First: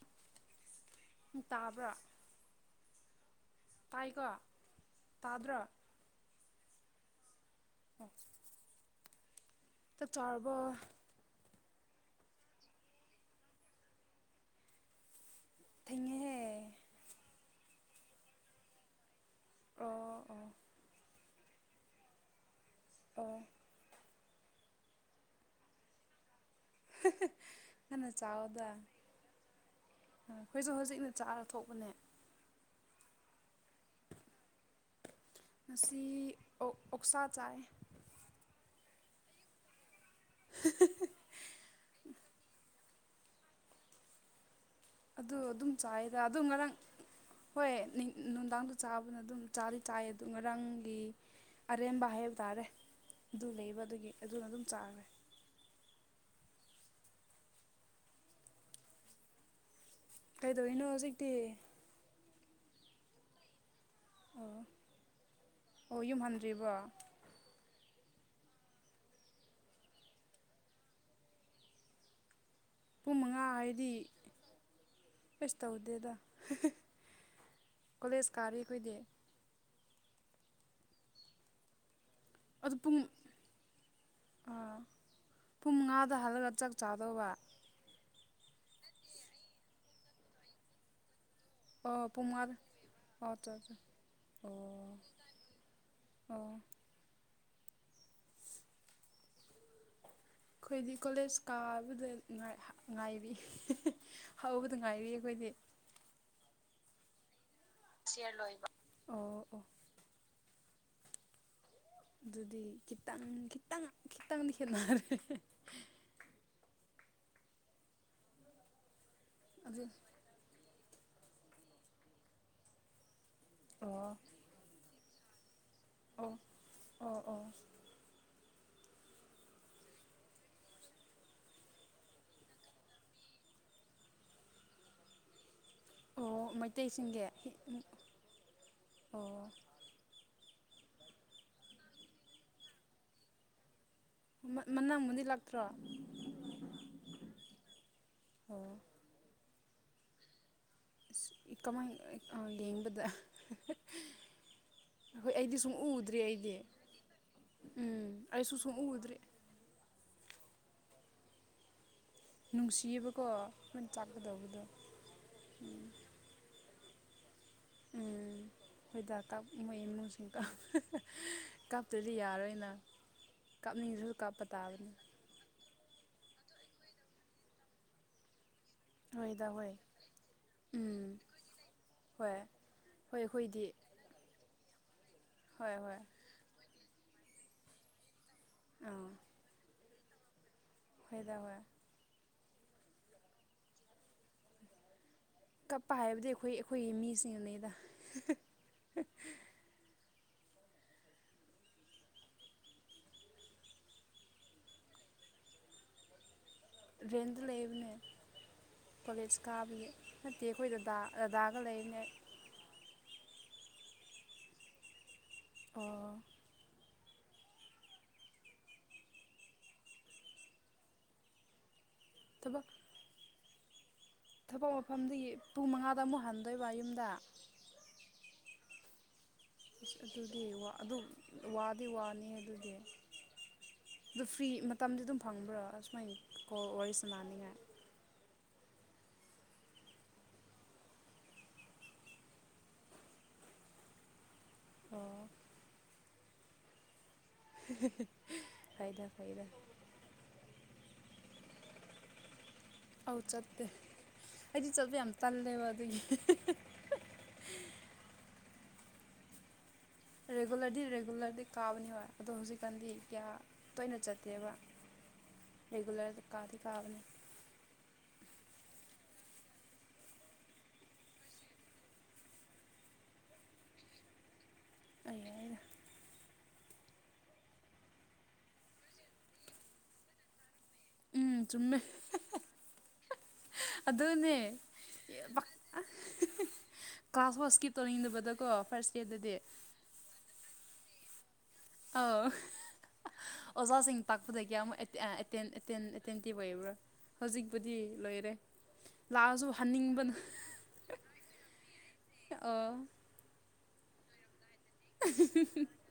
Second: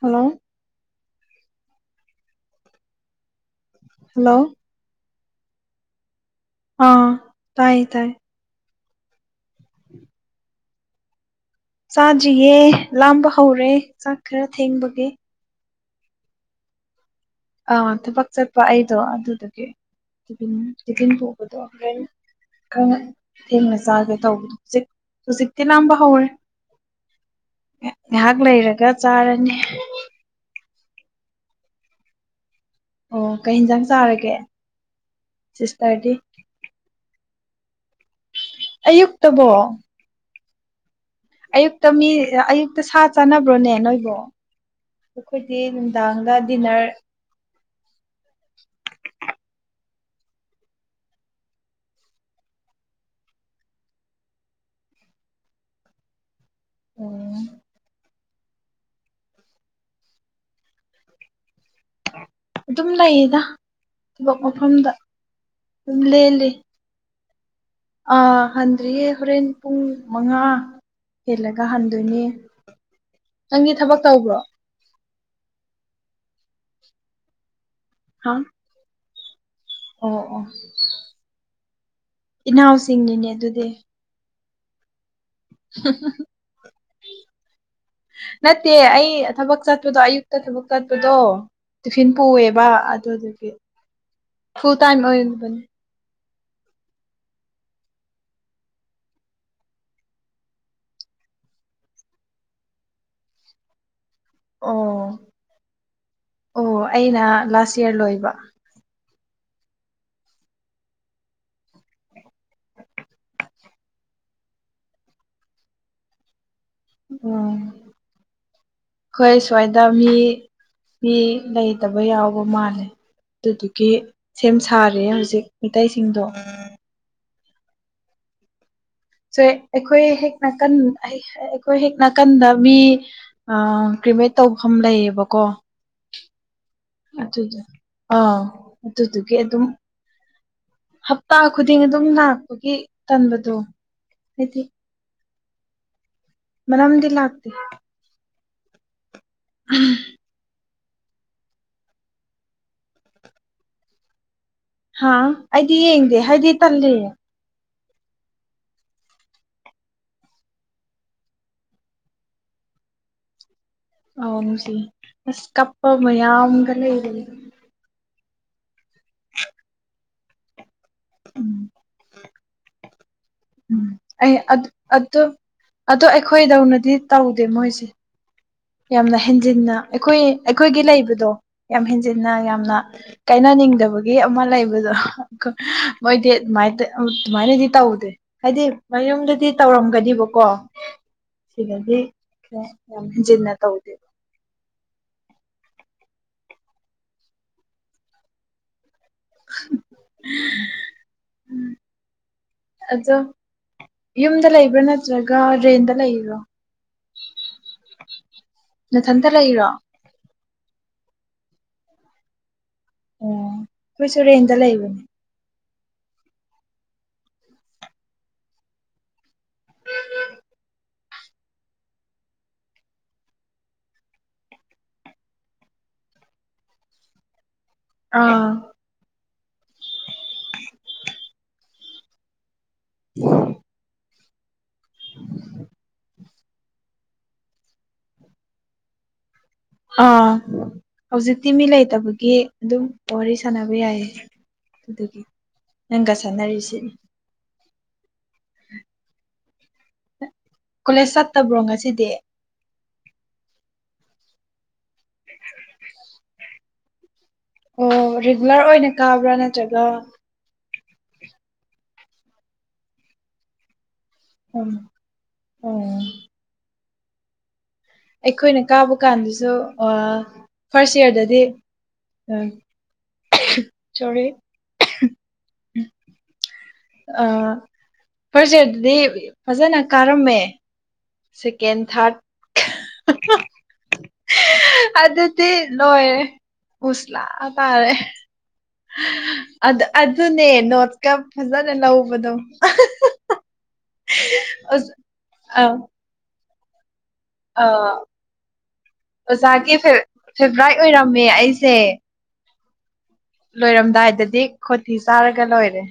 hello ꯇꯥꯕ꯭ꯔꯥ ꯇꯥꯏꯒ hello ꯊꯥꯗ꯭ꯔ ꯑꯥ ꯇꯥꯏ ꯇꯥꯏ ꯇ ꯆꯔꯕꯣ ꯆꯥ ꯌꯦ ꯂꯥꯝꯕ ꯍꯧꯔꯦ ꯆꯥꯛ ꯈꯔ ꯊꯦꯡꯕꯒꯦ ꯊꯍꯦ ꯑꯥ ꯊꯕꯛ ꯆꯠꯄ ꯑꯩꯗꯣ ꯑꯗꯨꯗꯨꯒꯤ ꯑꯣ ꯑꯣ ꯇꯤꯟ ꯇꯤꯐꯤꯟ ꯄꯨꯕꯗꯣ ꯂꯩ ꯈ ꯑꯣ ꯊꯦꯡꯅ ꯆꯥꯒꯦ ꯇꯧꯕ ꯍꯧꯖꯤꯛ ꯍꯧꯖꯤꯛꯇꯤ ꯂꯥꯡꯝꯕ ꯍꯧꯔꯦ ꯉꯟꯅ ꯉꯥꯏꯍꯥꯛ ꯆꯥꯎꯗ ꯂꯩꯔꯒ ꯆꯥꯔꯅꯤ ꯏꯅ ꯆꯥꯔ ꯊꯣꯛꯄꯅꯦ ꯑꯣ ꯀꯩ ꯌꯦꯟꯁꯥꯡ ꯆꯥꯔꯒꯦ ꯉꯁꯤ ꯁꯤꯁꯇꯔꯗꯤ ꯑꯣꯛꯁꯥ ꯆꯥꯏ ꯑꯌꯨꯛꯇꯕꯣ [unintelligible] ꯑꯌꯨꯛꯇ ꯃꯤ ꯑꯌꯨꯛꯇ ꯁꯥ ꯆꯥꯅꯕ꯭ꯔꯣꯅꯦ ꯅꯣꯏꯕꯨꯣ ꯑꯗꯨ ꯑꯩꯈꯣꯏꯗꯤ ꯑꯗꯨꯝ ꯆꯥꯏꯗ ꯅꯨꯡꯗꯥꯡꯒ ꯑꯗꯨ ꯉꯔꯥꯡ ꯗꯤꯟꯅꯔ ꯍꯣꯏ ꯅꯨꯡꯗꯥꯡꯗꯣ ꯆꯥꯕꯅ ꯑꯗꯨꯝ ꯆꯥꯔꯤ ꯆꯥꯏ ꯑꯗꯨ ꯉꯔꯥꯡꯒꯤ ꯑꯔꯦꯝꯕ ꯍꯥꯏꯕ ꯇꯥꯔꯦ ꯑꯗꯨ ꯂꯩꯕ ꯑꯗꯨꯒꯤ ꯑꯗꯨꯅ ꯑꯗꯨꯝ ꯆꯥꯈꯔꯦ ꯎ ꯀꯩꯗꯧꯅꯣ ꯍꯧꯖꯤꯛꯇꯤ ꯑꯗꯨꯝ ꯂꯩꯌꯦꯗ ꯊꯕꯛ ꯃꯐꯝꯗ ꯑꯣ ꯑꯗꯨꯝ ꯌꯨꯝ ꯂꯦꯜꯂꯤ ꯍꯟꯗ꯭ꯔꯤꯕꯣ ꯑꯥ ꯍꯟꯗ꯭ꯔꯤꯌꯦ ꯍꯣꯔꯦꯟ ꯄꯨꯡ ꯃꯉꯥ ꯍꯦꯜꯂꯒ ꯍꯟꯗꯣꯏꯅꯦ ꯄꯨꯡ ꯃꯉꯥ ꯅꯪꯒꯤ ꯍꯥꯏꯗꯤ ꯊꯕꯛ ꯇꯧꯕ꯭ꯔꯣ ꯀꯩꯁꯨ ꯇꯧꯗꯦꯗ ꯍꯥ ꯀꯣꯂꯦꯖ ꯀꯥꯔꯤ ꯑꯩꯈꯣꯏꯗꯤ ꯑꯣ ꯑꯣ ꯑꯗꯨ ꯄꯨꯡ ꯏꯅꯥꯎꯁꯤꯡꯅꯤꯅꯦ ꯑꯗꯨꯗꯤ ꯑꯥ ꯄꯨꯡ ꯃꯉꯥꯗ ꯍꯜꯂꯒ ꯆꯥꯛ ꯆꯥꯗꯧꯕ ꯅꯠꯇꯦ ꯑꯩ ꯊꯕꯛ ꯆꯠꯄꯗꯣ ꯑꯌꯨꯛꯇ ꯊꯕꯛ ꯆꯠꯄꯗꯣ ꯑꯣ ꯇꯤꯐꯤꯟ ꯄꯨꯡ ꯃꯉꯥꯗ ꯄꯨꯑꯦꯕ ꯑꯣ ꯑꯗꯨꯗꯨꯗꯒꯤ ꯆꯥ ꯆꯥ ꯐꯨꯜ ꯑꯣ ꯇꯥꯏꯝ ꯑꯣꯏꯕꯅꯤ ꯑꯣ ꯑꯩꯈꯣꯏꯗꯤ ꯀꯣꯂꯦꯖ ꯀꯥꯕꯗ ꯉꯥꯏꯔꯤ ꯍꯧꯕꯗꯨ ꯑꯣ ꯉꯥꯏꯔꯤ ꯑꯩꯈꯣꯏꯗꯤ ꯑꯣ ꯑꯩꯅ ꯂꯥꯁ ꯌꯔ ꯁꯤ ꯂꯣꯏꯕ ꯂꯕ ꯑꯣ ꯑꯣ ꯑꯗꯨꯗꯤ ꯈꯤꯇꯪ ꯈꯤꯇꯪ ꯈꯤꯇꯪꯗꯤ ꯈꯦꯠꯅꯔꯦ ꯎꯝ ꯍꯣꯏ ꯑꯗꯨ ꯁ꯭ꯋꯥꯏꯗ ꯃꯤ ꯃꯤ ꯂꯩꯇꯕ ꯌꯥꯎꯕ ꯃꯥꯜꯂꯦ ꯑꯗꯨꯗꯨꯒꯤ ꯑꯣ ꯁꯦꯝ ꯁꯥꯔ ꯦ ꯍꯧꯖꯤꯛ ꯃꯤꯇꯩꯇꯩꯁꯤꯡꯗꯣ ꯑꯣ ꯑꯣ ꯑꯣ ꯁꯣ ꯑꯩꯈꯣꯏ ꯍꯦꯛ ꯅꯥꯀꯟ ꯑꯩꯈꯣꯏ ꯍꯦꯛ ꯅꯥꯀꯟꯗ ꯃꯤ ꯑ ꯀ꯭ꯔꯤꯃꯦꯠ ꯇꯧꯐꯝ ꯂꯩꯌꯦꯕꯀꯣ ꯑꯣ ꯃ ꯑꯗꯨꯗ ꯑꯥ ꯑꯗꯨꯗꯨꯒꯤ ꯑꯣ ꯑꯗꯨꯝ ꯍꯞꯇꯥ ꯈꯨꯗꯤꯡ ꯑꯗꯨꯝ ꯂꯥꯛꯄꯒꯤ ꯇꯟꯕꯗꯣ ꯍꯥꯏꯗꯤ ꯃꯅꯥꯛꯕꯨꯗꯤ ꯂꯥꯛꯇ꯭ꯔꯣ ꯃꯅꯝꯗꯤ ꯂꯥꯛꯇ ꯑꯣ ꯎꯝ ꯏ ꯀꯥꯃꯥꯏ ꯒꯦꯝꯕꯗ ꯍꯥ ꯑꯩꯗꯤ ꯌꯦꯡꯗꯦ ꯍꯥꯏꯗꯤ ꯇꯜꯂꯤꯌꯦ ꯎꯝ ꯑꯩꯁꯨ ꯁꯨꯝꯎꯗ꯭ꯔꯦ ꯅꯨꯡꯁꯤꯌꯦꯕꯀꯣ ꯃꯣꯏꯅ ꯑ ꯆꯥꯛꯀꯗꯧꯕꯗꯣ ꯁꯤ ꯑꯁ ꯀꯄ ꯃꯌꯥꯝꯒ ꯂꯩ ꯎꯝ ꯍꯣꯏꯗ ꯀꯞ ꯃꯣꯏ ꯏꯃꯨꯡꯁꯤꯡ ꯀ ꯎꯝ ꯀꯞꯇꯗꯤ ꯌꯥꯔꯣꯏꯅ ꯎꯝ ꯀꯥꯞꯅꯤꯡꯗ꯭ꯔꯁꯨ ꯑꯩ ꯀꯥꯞꯄ ꯇꯥꯕꯅꯤ ꯑꯗꯨ ꯑꯗꯨ ꯑꯩꯈꯣꯏꯗꯧꯅꯗꯤ ꯇꯧꯗꯦ ꯃꯣꯏꯁꯦ ꯌꯥꯝꯅ ꯍꯣꯏꯗ ꯍꯣꯏ ꯍꯦꯟꯖꯤꯟꯅ ꯑꯩꯈꯣꯏ ꯑꯩꯈꯣꯏꯒꯤ ꯎꯝ ꯂꯩꯕꯗꯣ ꯌꯥꯝ ꯍꯦꯟꯖꯤꯟꯅ ꯍꯣꯏ ꯌꯥꯝꯅ ꯍꯣꯏ ꯀꯥꯏꯅꯅꯤꯡꯉ ꯑꯩꯈꯣꯏꯗꯤ ꯅꯤꯡꯗꯕꯒꯤ ꯑꯃ ꯂꯩꯕꯗꯣ ꯍꯣꯏ ꯍꯣꯏ ꯃꯣꯏꯗꯤ ꯑꯗꯨꯃꯥꯏ ꯑꯗꯨꯃꯥꯏꯅꯗꯤ ꯇꯧꯗꯦ ꯍꯥꯏꯗꯤ ꯃꯌꯨꯝꯗꯗꯤ ꯇꯧꯔꯝꯒꯅꯤꯕꯀꯣ ꯐꯥꯏꯗ ꯑꯣꯏ ꯌꯥꯝꯖꯤꯟꯅ ꯇꯧꯗꯦꯕ ꯀꯞꯄ ꯍꯥꯏꯕꯗꯤ ꯑꯩꯈꯣꯏ ꯑꯩꯈꯣꯏꯒꯤ ꯃꯤꯁꯤꯡꯅꯤꯩꯗ [inaudible] ꯑꯗꯣ ꯌꯨꯝꯗ ꯂꯩꯕ꯭ꯔꯥ ꯅꯠꯇ꯭ꯔꯒ ꯔꯦꯟꯗ ꯂꯩꯕꯔꯣ ꯔꯦꯟꯗ ꯂꯩꯕꯅꯦ ꯅꯊꯟꯇ ꯀꯣꯏꯂꯦꯖ ꯂꯩꯔꯣ ꯑꯣ ꯀꯥꯕꯒꯤ ꯅꯠꯇꯦ ꯑꯩꯈꯣꯏꯗ ꯗꯥ ꯔꯗꯥꯒ ꯂꯩꯅꯦ ꯑꯣ ꯑꯩꯈꯣꯏꯁꯨꯨꯔꯦꯟꯗ ꯂꯩꯕꯅꯦ ꯑꯣ ꯊꯕ ꯊꯕꯛ ꯃꯐꯝꯗꯒꯤ ꯄꯨꯡ ꯃꯉꯥꯗ ꯑꯃꯨꯛ ꯍꯟꯗꯣꯏꯕ ꯌꯨꯝꯗ ꯑꯥ ꯑꯁ ꯑꯗꯨꯗꯤ ꯑꯗꯨꯝ ꯋꯥꯗꯤ ꯋꯥꯅꯤ ꯑꯗꯨꯗꯤ ꯎꯝ ꯑꯗꯨ ꯐ꯭ꯔꯤ ꯃꯇꯝꯗꯤ ꯑꯗꯨꯝ ꯐꯪꯕ꯭ꯔꯥ ꯁꯨꯃꯥꯏꯅ ꯀꯣ ꯋꯥꯔꯤꯁꯦ ꯃꯥꯟꯅꯤꯡꯉꯥꯏ ꯑꯥ ꯍꯧꯖꯤꯛꯇꯤ ꯃꯤ ꯂꯩꯇꯕꯒꯤ ꯑꯗꯨꯝ ꯋꯥꯔꯤ ꯁꯥꯟꯅꯕ ꯌꯥꯏꯌꯦ ꯑꯗꯨꯒꯤ ꯑꯣ ꯅꯪꯒ ꯁꯥꯟꯅꯔꯤꯁꯤ ꯐꯥꯏꯗ ꯐꯥꯏꯗ ꯀꯣꯂꯦꯖ ꯆꯠꯇꯕ꯭ꯔꯣ ꯉꯁꯤꯗꯤ ꯑꯧ ꯆꯠꯇꯦ ꯑꯩꯗꯤ ꯆꯠꯄꯦ ꯌꯥꯝ ꯇꯜꯂꯦꯕ ꯑꯗꯨꯒꯤ ꯑꯣ ꯔꯤꯒꯨꯂꯔ ꯑꯣꯏꯅ ꯀꯥꯕ꯭ꯔꯥ ꯅꯠꯇ꯭ꯔꯒ ꯔꯦꯒꯨꯂꯔꯗꯤ ꯔꯦꯒꯨꯂꯔꯗꯤ ꯀꯥꯕꯅꯤ ꯍ ꯑꯗꯣ ꯍꯧꯖꯤꯛꯀꯥꯟꯗꯤ ꯀꯌꯥ ꯇꯣꯏꯅ ꯆꯠꯦ ꯑꯗꯨꯕ ꯎꯝ ꯑꯣ ꯔꯦꯒꯨꯂꯔ ꯀꯥꯗ ꯀꯥꯕꯅꯤ ꯑꯩꯈꯣꯏꯅ ꯀꯥꯕ ꯀꯥꯟꯗꯁꯨ ꯐꯥꯔꯁ ꯏꯌꯥꯔꯗꯗꯤ ꯎ ꯆꯔꯤ ꯑꯂ ꯑ ꯐꯔꯁꯦꯗꯤ ꯐꯖꯅ ꯀꯥꯔꯝꯃꯦ ꯎꯝ ꯁꯦꯀꯦꯟ ꯆꯨꯝꯃꯦ ꯊꯥꯔꯗ ꯑꯗꯨꯅꯦ ꯂꯣꯏꯔꯦ ꯎꯁꯂꯥ ꯀ꯭ꯂꯥꯁ ꯐꯁꯀꯤ ꯇꯥꯔꯦ ꯇꯧꯅꯤꯡꯗꯕꯗꯀꯣ ꯐꯥꯔꯁ ꯏꯌꯥꯔꯗꯗꯤ ꯑꯗ ꯑꯗꯨ ꯑꯗꯨ ꯅ ꯅꯠꯀꯞ ꯐꯖꯅꯦ ꯂꯕꯗꯣ ꯁꯤꯡ ꯇꯥꯛꯄꯗꯒꯤ ꯑꯃꯨꯛ ꯑꯦꯇꯦꯟ ꯇꯤꯕ ꯑꯣꯏꯕ꯭ꯔꯥ ꯍꯧꯖꯤꯛꯄꯨꯗꯤ ꯑꯥ ꯂꯣꯏꯔꯦ ꯂꯥꯛꯑꯁꯨ ꯑꯣꯖꯥꯒꯤ ꯍꯟꯅꯤꯡꯕꯅ ꯐꯦꯚꯔꯥꯏꯠ ꯑꯣꯏꯔꯝꯃꯦ ꯑꯩꯁꯦ ꯑꯣ ꯂꯣꯏꯔꯝꯗꯥꯏꯗꯗꯤ ꯈꯣꯊꯤ ꯆꯥꯔꯒ ꯂꯣꯏꯔꯦ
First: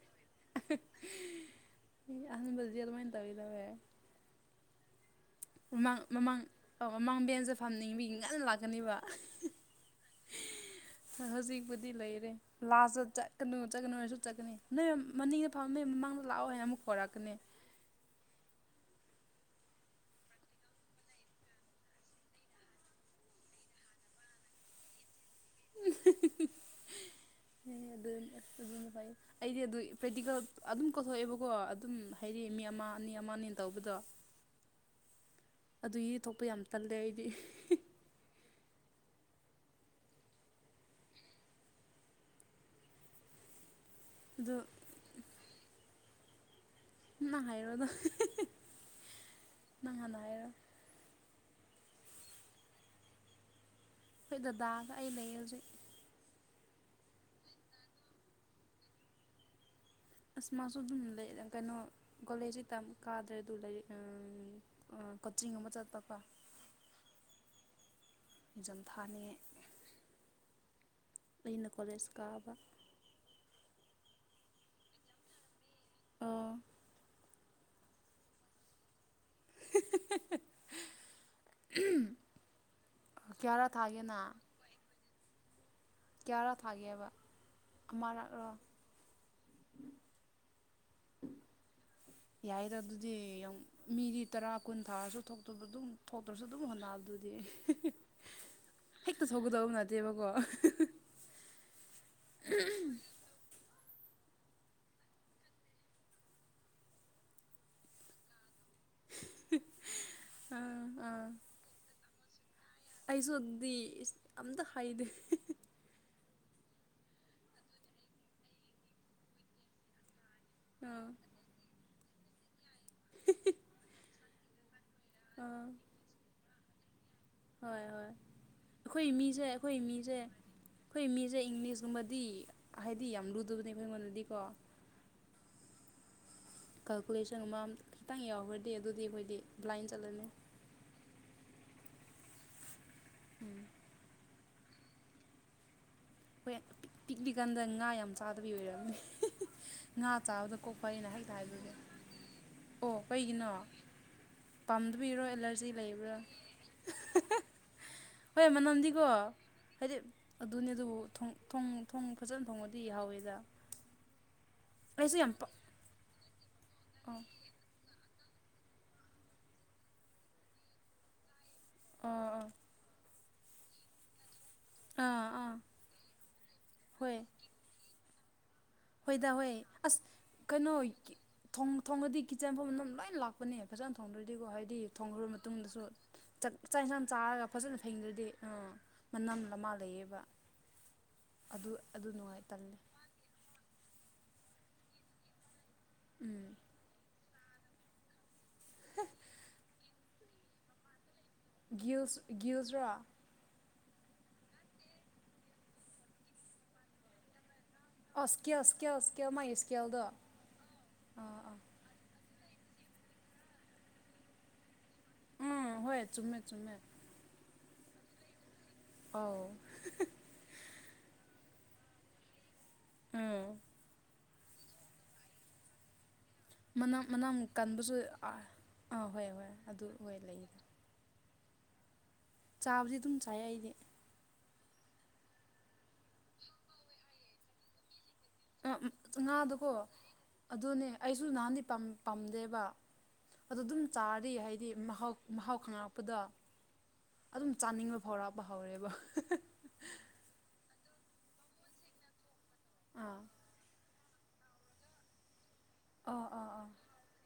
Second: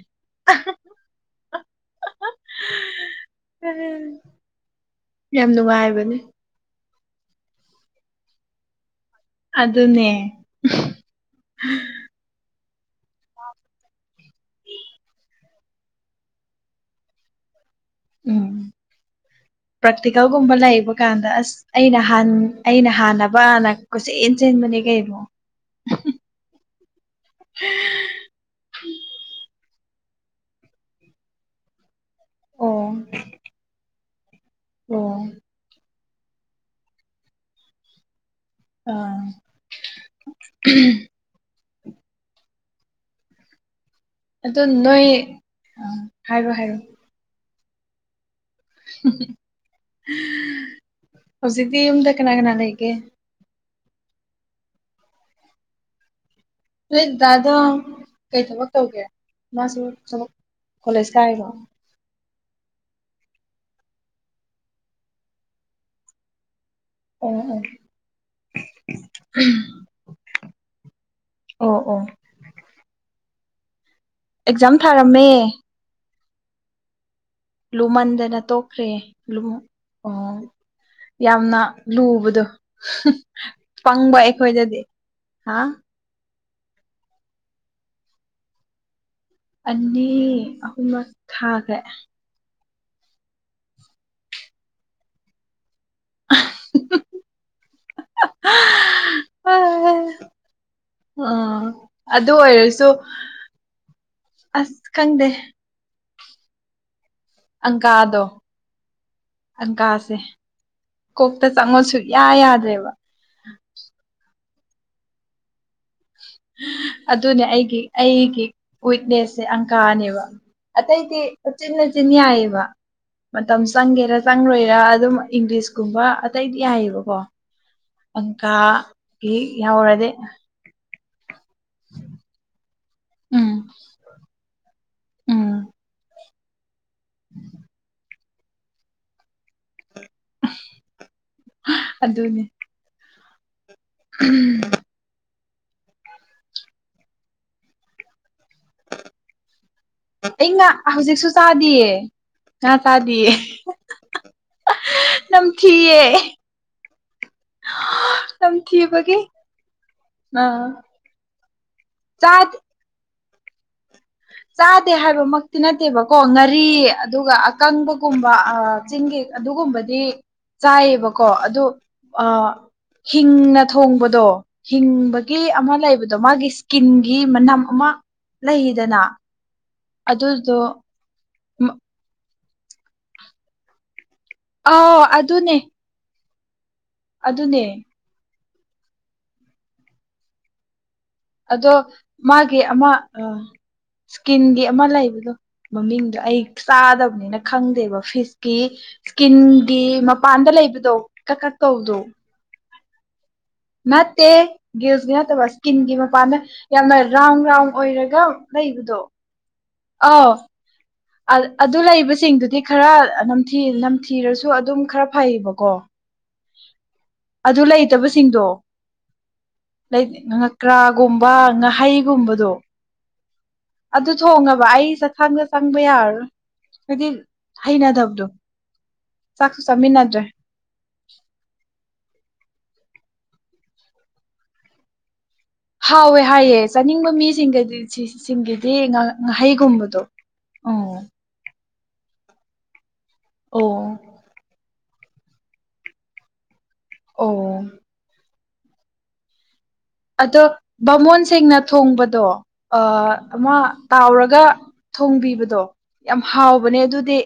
ꯑꯍꯅꯕꯁ ꯑꯗꯨꯃꯅ ꯇꯧꯋꯤꯗꯕꯦ ꯎꯝ ꯌꯥꯝ ꯅꯨꯡꯉꯥꯏꯕꯅꯦ ꯑꯣ ꯃꯃꯥꯡꯕꯦꯟꯁꯦ ꯐꯝꯅꯤꯡꯕꯤꯒꯤ ꯉꯟꯅ ꯂꯥꯛꯀꯅꯦꯕ ꯑꯗꯨ ꯑꯗꯨꯅꯦ ꯍꯧꯖꯤꯛꯄꯨꯗꯤ ꯂꯩꯔꯦ ꯂꯥꯁꯇ ꯆꯠꯀꯅꯨ ꯆꯠꯀꯅꯨ ꯅꯁꯨ ꯆꯠꯀꯅꯤ ꯅꯣꯏ ꯃꯅꯤꯡ ꯐꯥꯎ ꯑꯃꯒꯤ ꯃꯃꯥꯡꯗ ꯂꯥꯛꯑꯣ ꯍꯥꯏꯅ ꯑꯃꯨꯛ ꯀꯔꯛꯀꯅꯤ ꯎꯝ [unintelligible] ꯄ꯭ꯔꯥꯛꯇꯤꯀꯦꯜꯒꯨꯝꯕ ꯂꯩꯕ ꯀꯥꯟꯗ ꯑꯁ ꯑꯩꯅ ꯑꯩꯅ ꯍꯥꯟꯅꯕ ꯍꯥꯟꯅ ꯀꯆꯦꯟ ꯆꯦꯟꯕꯅꯤ ꯀꯕ ꯑꯗꯨ ꯑꯗꯨ ꯑꯩꯗꯤ ꯑꯗꯨ ꯄ꯭ꯔꯦꯛꯇꯤꯀꯦꯜ ꯑꯗꯨꯝ ꯀꯊꯣꯛꯑꯦꯕꯀꯣ ꯑꯗꯨꯝ ꯍꯥꯏꯗꯤ ꯃꯤ ꯑꯣ ꯑꯃ ꯑꯅꯤ ꯑꯃ ꯑꯅꯦꯅ ꯇꯧꯕꯗꯣ ꯑꯣ ꯑꯗꯨꯒꯤ ꯊꯣꯛꯄ ꯌꯥꯝ ꯇꯜꯂꯦ ꯑꯩꯗꯤ ꯑꯥ ꯑꯗꯨ ꯑꯗꯣ ꯅꯣꯏ ꯍꯥꯏꯔꯣ ꯍꯥꯏꯔꯣ ꯅ ꯍꯥꯏꯔꯣꯗꯣ ꯍꯧꯖꯤꯛꯇꯤ ꯌꯨꯝꯗ ꯀꯅꯥ ꯀꯅꯥ ꯂꯩꯒꯦ ꯑꯩꯈꯣꯏ ꯗꯗꯥꯗ ꯑꯩ ꯂꯩ ꯍꯧꯖꯤꯛ ꯍꯣꯏ ꯗꯥꯗ ꯀꯩ ꯊꯕꯛ ꯇꯧꯒꯦ ꯃꯥꯁꯨ ꯊꯕꯛ ꯑꯁꯃꯁꯨ ꯑꯗꯨꯝ ꯀꯣꯂꯦꯖ ꯂꯩꯗ ꯀꯥꯏꯔꯣ ꯀꯩꯅꯣ ꯑꯣ ꯀꯣꯂꯦꯖ ꯍꯇ ꯀꯥꯗ꯭ꯔꯦ ꯑꯗꯨ ꯂꯥꯏꯔꯤꯛ ꯀꯣꯆꯤꯡ ꯑꯃ ꯆꯠꯄꯀꯣ ꯎ ꯑꯦꯖꯝ ꯊꯥꯅꯤꯉꯦ ꯑꯩꯅ ꯑꯣ ꯑꯣ ꯀꯣꯂꯦꯖ ꯀꯥꯕ ꯑꯦꯛꯖꯥꯝ ꯊꯥꯔꯝꯃꯦ ꯑꯣ ꯂꯨꯃꯟꯗꯅ ꯇꯣꯛꯈ꯭ꯔꯦ ꯑꯣ ꯌꯥꯝꯅ ꯂꯨꯕꯗꯣ ꯀꯌꯥꯔꯥ ꯊꯥꯒꯦꯅ ꯄꯪꯕ ꯑꯩꯈꯣꯏꯗꯗꯤ ꯍꯥꯥ ꯀꯌꯥꯔꯥ ꯊꯥꯒꯦꯕ ꯑꯃꯔꯥꯛꯔꯣ ꯑꯅꯤ ꯑꯍꯨꯝꯃꯛ ꯊꯥꯈ꯭ꯔꯦ ꯌꯥꯏꯔ ꯑꯗꯨꯗꯤ ꯌꯥꯝ ꯃꯤꯗꯤ ꯇꯔꯥ ꯀꯨꯟ ꯊꯥꯔꯁꯨ ꯊꯣꯛꯇꯕ ꯑꯗꯨꯝ ꯐꯣꯇꯣꯁꯨ ꯑꯗꯨꯝ ꯍꯣꯅ ꯑꯗꯨꯗꯤ ꯍꯦꯛꯇ ꯑ ꯁꯧꯒꯗꯧ ꯅꯠꯇꯦꯕꯀꯣ ꯑꯥ ꯑꯗꯨ ꯑꯣꯏꯔꯁꯨ ꯑꯁ ꯈꯪꯗꯦ ꯑꯪꯀꯥꯗꯣ ꯑꯪꯀꯁꯦ ꯑꯥ ꯑꯥ ꯀꯣꯛꯇ ꯆꯪꯉꯣ ꯁ ꯌꯥ ꯌꯥꯗ꯭ꯔꯦ ꯑꯩꯁꯨ ꯑꯗꯨꯗꯤ ꯑꯝꯇ ꯍꯩꯗꯦ ꯑꯗꯨꯅꯦ ꯑꯩꯒꯤ ꯑꯩꯒꯤ ꯋꯤꯛꯅꯦꯁꯁꯦ ꯑꯪꯀꯥꯅꯦꯕ ꯑꯥ ꯑꯇꯩꯗꯤꯆꯤꯤꯟ ꯃꯆꯤꯟ ꯌꯥꯏꯑꯕ ꯃꯇꯝ ꯆꯪꯒꯦꯔ ꯆꯪꯔꯣꯏꯔ ꯑꯗꯨꯝ ꯑꯥ ꯏꯪꯂꯤꯁꯀꯨꯝꯕ ꯑꯇꯩꯗꯤ ꯌꯥꯏꯌꯦꯕꯀꯣ ꯍꯣꯏ ꯍꯣꯏ ꯄꯪꯀ ꯑꯩꯈꯣꯏ ꯍ ꯃꯤꯁꯦ ꯑꯩꯈꯣꯏ ꯌꯥꯎꯗꯦ ꯃꯤꯁꯦ ꯑꯩꯈꯣꯏ ꯃꯤꯁꯦ ꯏꯪꯂꯤꯁꯀꯨꯝꯕꯗꯤ ꯍꯥꯏꯗꯤ ꯌꯥꯝ ꯎꯝ ꯂꯨꯗꯕꯅꯦ ꯑꯩꯈꯣꯏ ꯑꯩꯉꯣꯟꯗꯗꯤꯀꯣ ꯎꯝ ꯀꯥꯜꯀꯨꯂꯦꯁꯟ ꯑꯃ ꯈꯤꯇꯪ ꯌꯥꯎꯈ꯭ꯔꯗꯤ ꯑꯗꯨꯗꯤ ꯑꯩꯈꯣꯏꯗꯤ ꯕ꯭ꯂꯥꯏꯟ ꯆꯠꯂꯅꯤ ꯑꯗꯨꯅꯦ ꯎꯝ ꯎꯝ ꯍꯣꯏ ꯄꯤꯛꯂꯤꯀꯥꯟꯗ ꯉꯥ ꯌꯥꯝ ꯆꯥꯗꯕꯤ ꯑꯣꯏꯔꯝꯃꯦ ꯑꯩ ꯉꯥ ꯍꯧꯖꯤꯛꯁꯨ ꯆꯥꯗꯌꯦ ꯉꯥ ꯑꯣ ꯆꯥꯗꯦꯌꯦ ꯀꯩꯒꯤꯅꯣ ꯄꯥꯝꯗꯕꯤꯔꯣ ꯑꯦꯂꯔꯖꯤ ꯂꯩꯕ꯭ꯔꯥ ꯍꯣꯏ ꯃꯅꯝꯗꯤꯀꯣ ꯅꯝꯊꯤꯕꯒꯤ ꯍꯥꯏꯗꯤ ꯑꯗꯨꯅꯦ ꯑꯥ ꯑꯗꯨꯕꯨ ꯊ ꯊ ꯐꯖꯅ ꯆꯥꯗꯦ ꯊꯣꯡꯕꯗꯤ ꯌꯥꯍꯥꯎꯋꯦꯗ ꯆꯥꯗꯦ ꯍꯥꯏꯕꯃꯛꯇꯤ ꯅꯠꯇꯦꯕꯀꯣ ꯉꯥꯔꯤ ꯑꯥ ꯑꯗꯨꯒ ꯑꯀꯪꯕꯒꯨꯝꯕ ꯆꯤꯡꯒꯤ ꯑꯗꯨꯒꯨꯝꯕꯗꯤ ꯆꯥꯏꯌꯦꯕꯀꯣ ꯑꯗꯨ ꯑꯥ ꯑ ꯍꯤꯡꯅ ꯊꯣꯡꯕꯗꯣ ꯑꯥ ꯍꯤꯡꯕꯒꯤ ꯑꯥ ꯑꯃ ꯂꯩꯕꯗꯣ ꯃꯥꯒꯤ ꯏꯁꯀꯤꯟꯒꯤ ꯃꯅꯝ ꯑꯃ ꯂꯩ ꯍꯣꯏꯗꯥ ꯍꯣꯏ ꯑꯁ ꯀꯩꯅꯣ ꯊꯣꯡꯉꯗꯤ ꯑꯩ ꯀꯤꯠꯆꯟꯐꯝ ꯑꯗꯨꯝ ꯂꯣꯏ ꯂꯥꯛꯄꯅꯦ ꯐꯖꯅ ꯊꯣꯡꯗ꯭ꯔꯣꯏꯗꯤꯀꯣ ꯍꯥꯏꯗꯤ ꯑꯥꯎ ꯊꯣꯡꯈ꯭ꯔꯕ ꯑꯗꯨꯅꯦ ꯃꯇꯨꯡꯗꯁꯨ ꯆꯠ ꯏꯁꯥꯛ ꯏꯟꯁꯥꯡ ꯆꯥꯔꯒ ꯑꯗꯨꯅꯦ ꯐꯖꯅ ꯐꯦꯡꯗꯗꯤ ꯑꯥ ꯃꯅꯝ ꯂꯃꯥ ꯂꯩꯌꯦꯕ ꯑꯗꯨ ꯑꯗꯣ ꯑꯗꯨ ꯅꯨꯡꯉꯥꯏ ꯃꯥꯒꯤ ꯇꯜꯂꯦ ꯑꯃ ꯏꯁꯀꯤꯟꯒꯤ ꯑꯃ ꯂꯩꯕꯗꯣ ꯃꯃꯤꯡꯗꯣ ꯑꯩ ꯎꯝ ꯆꯥꯗꯕꯅꯤꯅ ꯈꯪꯗꯦꯕ ꯐꯤꯁꯀꯤ ꯏꯁꯀꯤꯟꯒꯤ ꯃꯄꯥꯟꯗ ꯂꯩꯕꯗꯣ ꯀꯛ ꯀꯛ ꯁ ꯒ꯭ꯦꯨꯖꯔꯣ ꯃ ꯇ ꯦꯁꯒꯁ ꯀꯤꯟꯒꯤ ꯃ ꯄꯥꯝꯃꯦ ꯌꯥ ꯃ ꯔꯥꯎꯟ ꯔꯥꯎꯟ ꯑꯣꯏꯔꯒ ꯂꯩꯕꯗꯣ ꯀꯦꯜꯗ ꯑꯧ ꯑꯗꯨ ꯂꯩꯕꯁꯤꯡꯗꯨꯗꯤ ꯈꯔꯝꯊ ꯅꯝꯊꯤꯔꯁꯨ ꯑꯗꯨꯝ ꯈꯔ ꯐꯩꯌꯦꯕꯀꯣ ꯎꯝ ꯍꯣꯏ ꯆꯨꯝꯃꯦ ꯆꯨꯝꯃꯦ ꯑꯗꯨ ꯑꯧ ꯂꯩꯇꯕꯁꯤꯡꯗꯣꯀ꯭ꯔꯥ ꯒꯨꯝꯕ ꯉꯥꯍꯩꯒꯨꯝꯕꯗꯣ ꯎꯝ ꯑꯗꯨ ꯊꯣꯡꯉꯕ ꯑꯩ ꯆꯛꯈꯥꯡꯗ ꯆꯪꯕ ꯌꯥꯔꯔꯣꯏ ꯃꯅ ꯍꯥꯏꯗꯤ ꯃꯅꯥ ꯀꯟꯕꯁꯨ ꯍꯩꯅꯗꯕꯗꯣ ꯑꯥ ꯍꯣꯏ ꯍꯣꯏ ꯆꯥꯛꯁꯨ ꯑꯗꯨ ꯑꯣꯏ ꯆꯥꯃꯤꯟꯅꯗ꯭ꯔꯦ ꯂꯩꯗ [unintelligible] ꯆꯥꯕꯗꯤ ꯑꯗꯨꯝ ꯆꯥꯏ ꯑꯩꯗꯤ ꯍꯥꯎꯋꯦ ꯍꯥꯏꯌꯦ ꯆꯥꯅꯤꯡꯕ ꯃꯤꯁꯤꯡꯒꯗꯤ ꯁꯤꯁꯤꯡꯒꯤꯗꯤ ꯉꯥꯗꯣꯀꯣ ꯉꯥꯍꯩꯒꯨꯝꯕꯗꯣ ꯎ ꯑꯗꯨꯅꯦ ꯑꯩꯁꯨ ꯅꯍꯥꯟꯗꯤ ꯄꯥꯝꯗꯦꯕ ꯑ ꯑꯗꯨꯝ ꯑꯣ ꯆꯥꯔꯤ ꯍꯥꯏꯗꯤ ꯃꯍꯥꯎ ꯃꯍꯥꯎ ꯈꯪꯉꯛꯄꯗꯣ ꯑꯗꯨꯝ ꯑꯣ ꯆꯥꯅꯤꯡꯕ ꯐꯥꯎꯔꯛ ꯥꯎꯔꯦꯕ ꯑꯗꯣ ꯕꯥꯃꯣꯟ ꯁꯦꯡꯅ ꯊꯣꯡꯕꯗꯣ ꯑꯥ ꯑꯃ ꯇꯥꯎꯔꯒ ꯊꯣꯡꯕꯤꯕꯗꯣ ꯌꯥꯝ ꯑꯥ ꯑꯥ ꯑꯥ ꯍꯥꯎꯕꯅꯦ ꯑꯗꯨꯗꯤ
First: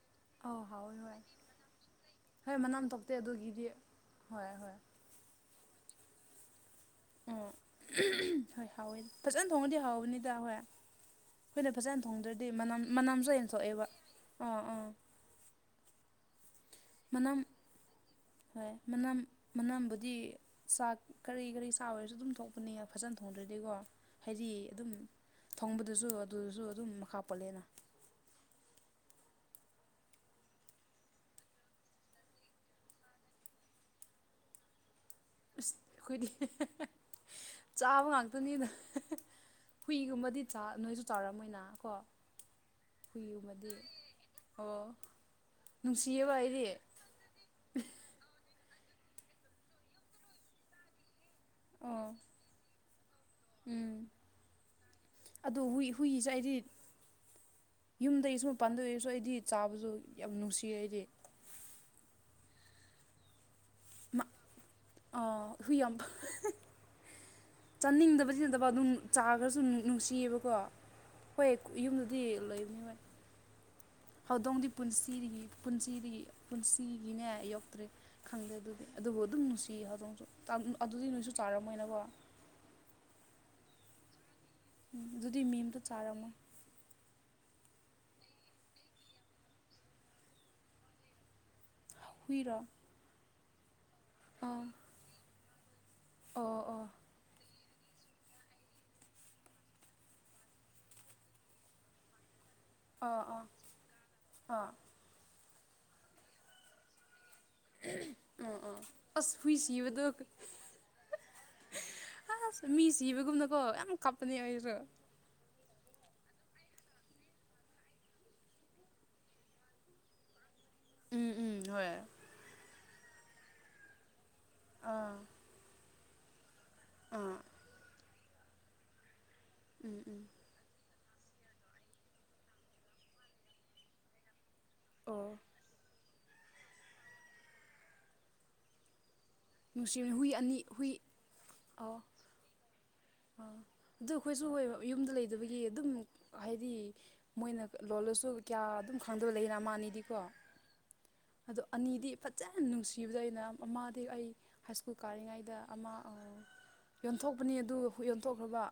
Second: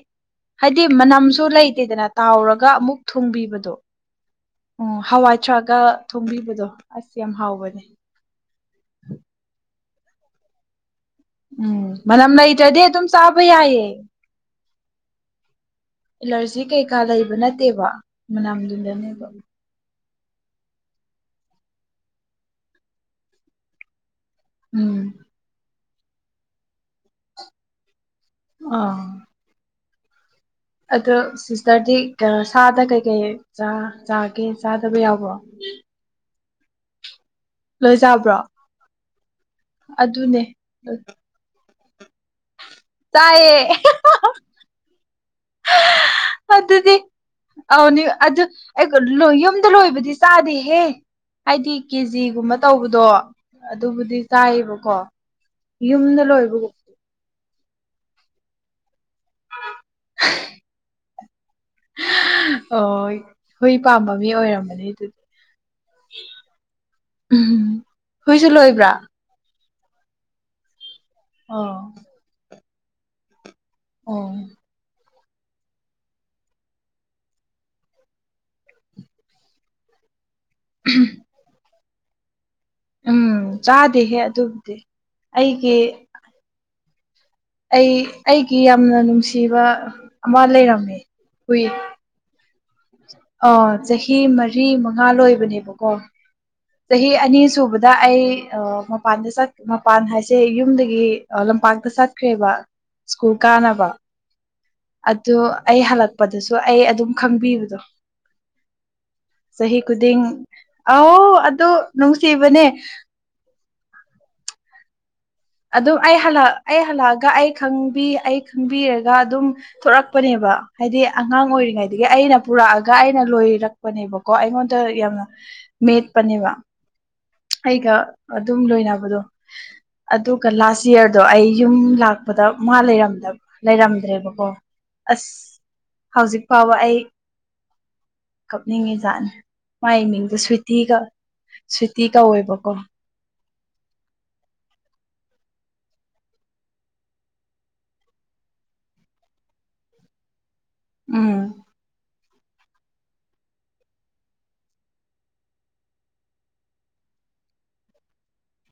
ꯑꯧ ꯍꯥꯏꯗꯤ ꯍꯥꯎꯋꯦ ꯍꯣꯏ ꯃꯅꯝꯁꯨ ꯂꯩꯇꯦꯗꯅ ꯍꯣꯏ ꯇꯥꯎꯔꯒ ꯃꯅꯝ ꯑꯃꯨꯛ ꯊꯣꯛꯇꯦ ꯑꯗꯨꯒꯤꯗꯤ ꯊꯣꯡꯕꯤꯕꯗꯣ ꯍꯣꯏ ꯍꯣꯏ ꯑꯣ ꯍꯋꯥꯏꯊꯔꯥꯛꯒ ꯊꯣꯡꯕꯤꯕꯗꯣ ꯑꯁ ꯌꯥꯝ ꯎꯝ ꯍꯥꯎꯕꯅꯦ ꯍꯣꯏ ꯍꯥꯎꯋꯦ ꯐꯖꯅ ꯊꯣꯡꯉꯗꯤ ꯍꯥꯎꯕꯅꯤꯗ ꯍꯣꯏ ꯑꯩꯈꯣꯏꯅ ꯎꯝ ꯐꯖꯅ ꯊꯣꯡꯗ꯭ꯔꯗꯤ ꯂꯩꯇ꯭ꯔꯗꯤ ꯃꯅꯝ ꯑꯗꯨꯝ ꯃꯅꯝꯁꯨ ꯆꯥꯕ ꯌꯥꯝꯟ ꯊꯣꯛꯑꯦꯕ ꯌꯥꯏꯌꯦ ꯑꯥ ꯑꯥ ꯑꯦꯂꯔꯖꯤ ꯀꯩꯀꯥ ꯂꯩꯕ ꯃꯅꯝ ꯅꯠꯇꯦꯕ ꯃꯅꯝꯗꯨꯗꯅꯦꯕ ꯗꯤ ꯆꯥꯛ ꯀꯔꯤ ꯀꯔꯤ ꯆꯥ ꯑꯣꯏꯔꯁꯨ ꯑꯗꯨꯝ ꯊꯣꯛꯄꯅꯦ ꯐꯖꯅ ꯊꯣꯡꯗ꯭ꯔꯗꯤꯀꯣ ꯍꯥꯏꯗꯤ ꯑꯗꯨꯝ ꯎꯝ ꯊꯣꯡꯕꯗꯨꯁꯨ ꯑꯗꯨꯁꯨ ꯑꯗꯨꯝ ꯃꯈꯥ ꯄꯣꯜꯂꯦꯅ ꯑ ꯑꯗ ꯁꯤꯁꯇꯔꯗꯤ ꯁꯥꯗ ꯀꯩꯀꯩ ꯆꯥꯒꯦ ꯆꯥꯗꯕ ꯌꯥꯎ ꯑꯩꯈꯣꯏꯗꯤ ꯂꯣꯏ ꯆꯥꯕ ꯆꯥꯕ꯭ꯔꯣ ꯉꯥꯛꯇꯅꯤꯗ ꯍꯨꯏꯒꯨꯝꯕꯗꯤ ꯑꯗꯨꯅꯦ ꯅꯣꯏꯁꯨ ꯆꯥꯎꯥꯔꯝꯃꯣꯏꯅ ꯀꯣ ꯆꯥꯏꯌꯦ ꯍꯨꯏꯒꯨꯝꯕꯗꯤ ꯑꯣ ꯅꯨꯡꯁꯤꯌꯦꯕ ꯑꯗꯨ ꯑꯩꯗꯤ ꯑꯗꯨꯗꯤ ꯑꯅꯤ ꯑꯗꯨ ꯑꯗꯨ ꯑꯩ ꯌꯨꯝꯗ ꯂꯣꯏꯕꯗꯤ ꯆꯥꯗꯦꯍꯦ ꯍꯥꯏꯗꯤ ꯑꯣ ꯀꯦꯖꯤꯒꯨꯝꯕ ꯇꯧꯕꯗꯣ ꯑꯗꯨꯕꯨꯗꯤ ꯆꯥꯏꯌꯦꯕꯀꯣ ꯑꯗꯨ ꯍꯨꯏ ꯌꯨꯝꯗ ꯍꯨꯏꯁꯦ ꯑꯩꯗꯤ ꯂꯣꯏꯕꯒꯨꯝ ꯌꯨꯝꯗꯒꯤ ꯁꯨꯝ ꯄꯥꯟꯗꯣꯛꯏꯔꯁꯨ ꯑꯩꯗꯤ ꯆꯥꯕꯁꯨ ꯌꯥꯝ ꯅꯨꯡꯁꯤꯌꯦ ꯑꯩꯗꯤ ꯑꯣ ꯍꯨꯏ ꯄꯥꯝꯕ ꯃꯤ ꯑꯣꯏꯔꯝꯕꯅꯤ ꯑꯗꯨꯗꯤ ꯎꯝ ꯆꯥꯅꯤꯡꯗꯕꯁꯤ ꯍꯨꯏꯁꯨ ꯅꯠꯇꯕ ꯑꯗꯨꯝ ꯂꯣꯏꯕ꯭ꯔꯥ ꯆꯥꯈ꯭ꯔꯁꯨ ꯅꯨꯡꯁꯤꯌꯦꯕꯀꯣ ꯍꯣꯏ ꯑꯣ ꯌꯨꯝꯗꯨꯗꯤ ꯂꯩꯕꯅꯤ ꯍꯣꯏ ꯑꯣ ꯎꯗꯣꯡꯒꯤ ꯄꯨꯟꯁꯤ ꯄꯨꯟꯁꯤꯗꯒꯤ ꯄꯨꯟꯁꯤꯗꯒꯤ ꯄꯨꯟꯁꯤꯒꯤꯅꯦ ꯌꯧꯛꯇ꯭ꯔꯦ ꯈꯪꯗꯦ ꯑꯗꯨꯗꯤ ꯑꯗꯨꯕꯨ ꯑꯗꯨꯝ ꯅꯨꯡꯁꯤꯌꯦ ꯍꯧꯖꯤꯛ ꯍꯧꯖꯤꯛ ꯑꯗꯨꯗꯤ ꯅꯣꯏꯁꯨ ꯆꯥꯔꯝꯃꯣꯏꯅꯀꯣ ꯎꯝ ꯆꯥꯗꯦꯍꯦ ꯑꯗꯨꯕꯨꯗꯤ ꯎꯝ ꯑꯗꯨꯗꯤ ꯃꯤ ꯑꯩꯒꯤ ꯑꯝꯇ ꯆꯥꯔꯝꯃꯣꯏ ꯑꯩ ꯑꯩꯒꯤ ꯌꯥꯝꯅ ꯅꯨꯡꯁꯤꯕ ꯑꯃ ꯂꯩꯔꯝꯃꯦ ꯍꯨꯏ ꯍꯨꯏꯔ ꯑ ꯆꯍꯤ ꯃꯔꯤ ꯃꯉꯥ ꯂꯣꯏꯕꯅꯦꯕ ꯑꯣ ꯑꯣ ꯆꯍꯤ ꯑꯅꯤ ꯁꯨꯕꯗ ꯗ ꯑꯩ ꯃꯄꯥꯟꯗ ꯃꯄꯥꯟ ꯍꯥꯏꯁꯦ ꯌꯨꯝꯗꯒꯤ ꯂꯝꯄꯥꯛꯇ ꯆꯠꯈ꯭ꯔꯦꯕ ꯑꯥ ꯁ꯭ꯀꯨꯜ ꯑꯥ ꯀꯥꯅꯕ ꯑꯥ ꯑꯗꯨ ꯑꯩ ꯍꯜꯂꯛꯄꯗꯁꯨ ꯑꯩ ꯑꯗꯨꯝ ꯈꯪꯕꯤ ꯗ ꯎꯝ ꯑꯁ ꯍꯏꯁꯤꯕꯗ ꯑ ꯑꯗꯨꯗꯣ ꯅꯪ ꯁꯤꯕꯅꯦ ꯀꯞꯄꯅꯤ ꯍꯥꯏꯏꯔ ꯑꯗꯨꯝ ꯑꯩ ꯑꯩ ꯍꯜꯂꯛꯑꯒ ꯑꯩ ꯈꯪꯕꯤ ꯑꯩ ꯈꯪꯕꯤꯔꯒ ꯑꯗꯨꯝ ꯊꯂꯛꯄꯅꯦꯕ ꯍꯥꯏꯗꯤ ꯎꯝ ꯑꯉꯥꯡ ꯎꯝ ꯍꯣꯏ ꯑꯥ ꯑꯣꯏꯔꯤꯉꯩꯗꯒꯤ ꯑꯩꯅ ꯄꯨꯔꯛꯑꯒ ꯑꯩ ꯑꯩꯅ ꯂꯣꯏꯔꯛꯄꯅꯦꯕꯀꯣ ꯑꯩꯉꯣꯟꯗ ꯌꯥꯝꯅ ꯑꯥ ꯃꯦꯠꯄꯅꯦꯕ ꯑꯩꯒ ꯑꯗꯨꯝ ꯂꯣꯏꯅꯕꯗꯣ ꯎꯝ ꯎꯝ ꯑꯗꯨꯒ ꯂꯥꯁ ꯆꯤꯌꯔꯗꯣ ꯑꯩ ꯌꯨꯝ ꯂꯥꯛꯄꯗ ꯃꯥ ꯂꯩꯔꯝꯗꯕ ꯂꯩꯔꯝꯗ꯭ꯔꯦꯕꯀꯣ ꯑꯁ ꯑꯣ ꯍꯧꯖꯤꯛ ꯐꯥꯎꯕ ꯑꯩ ꯀꯞꯅꯤꯡꯉꯤꯖꯥꯠꯅꯤ ꯃꯥꯏ ꯅꯨꯡꯁꯤꯕꯅꯤ ꯍꯨꯏ ꯃꯤꯡꯗꯣ ꯑꯅꯤ ꯍꯨꯏ ꯁ꯭ꯋꯤꯇꯤꯒ ꯑꯣ ꯁ꯭ꯋꯤꯇꯤ ꯀꯧꯋꯦꯕꯀꯣ [inaudible] ꯑꯗꯨ ꯑꯩꯈꯣꯏꯁꯨ ꯍꯣꯏ ꯌꯨꯝꯗ ꯂꯩꯗꯕꯒꯤ ꯑꯗꯨꯝ ꯍꯥꯏꯗꯤ ꯃꯣꯏꯅ ꯂꯣꯜꯂꯁꯨ ꯀꯌꯥ ꯑꯗꯨꯝ ꯈꯪꯗꯕ ꯂꯩꯔ ꯑꯃ ꯑꯅꯤꯗꯤꯀꯣ ꯎꯝ ꯑꯗꯣ ꯑꯅꯤꯗꯤ ꯐꯖꯅ ꯅꯨꯡꯁꯤꯕꯗꯣ ꯑꯩꯅ ꯃꯥꯗꯤ ꯑꯩ ꯍꯥꯏꯁ꯭ꯀꯨꯜ ꯀꯥꯔꯤꯉꯩꯗ ꯑꯃ ꯑꯥ ꯌꯣꯟꯊꯣꯛꯄꯅꯤ ꯑꯗꯨ ꯌꯣꯟꯊꯣꯛꯈ꯭ꯔꯕ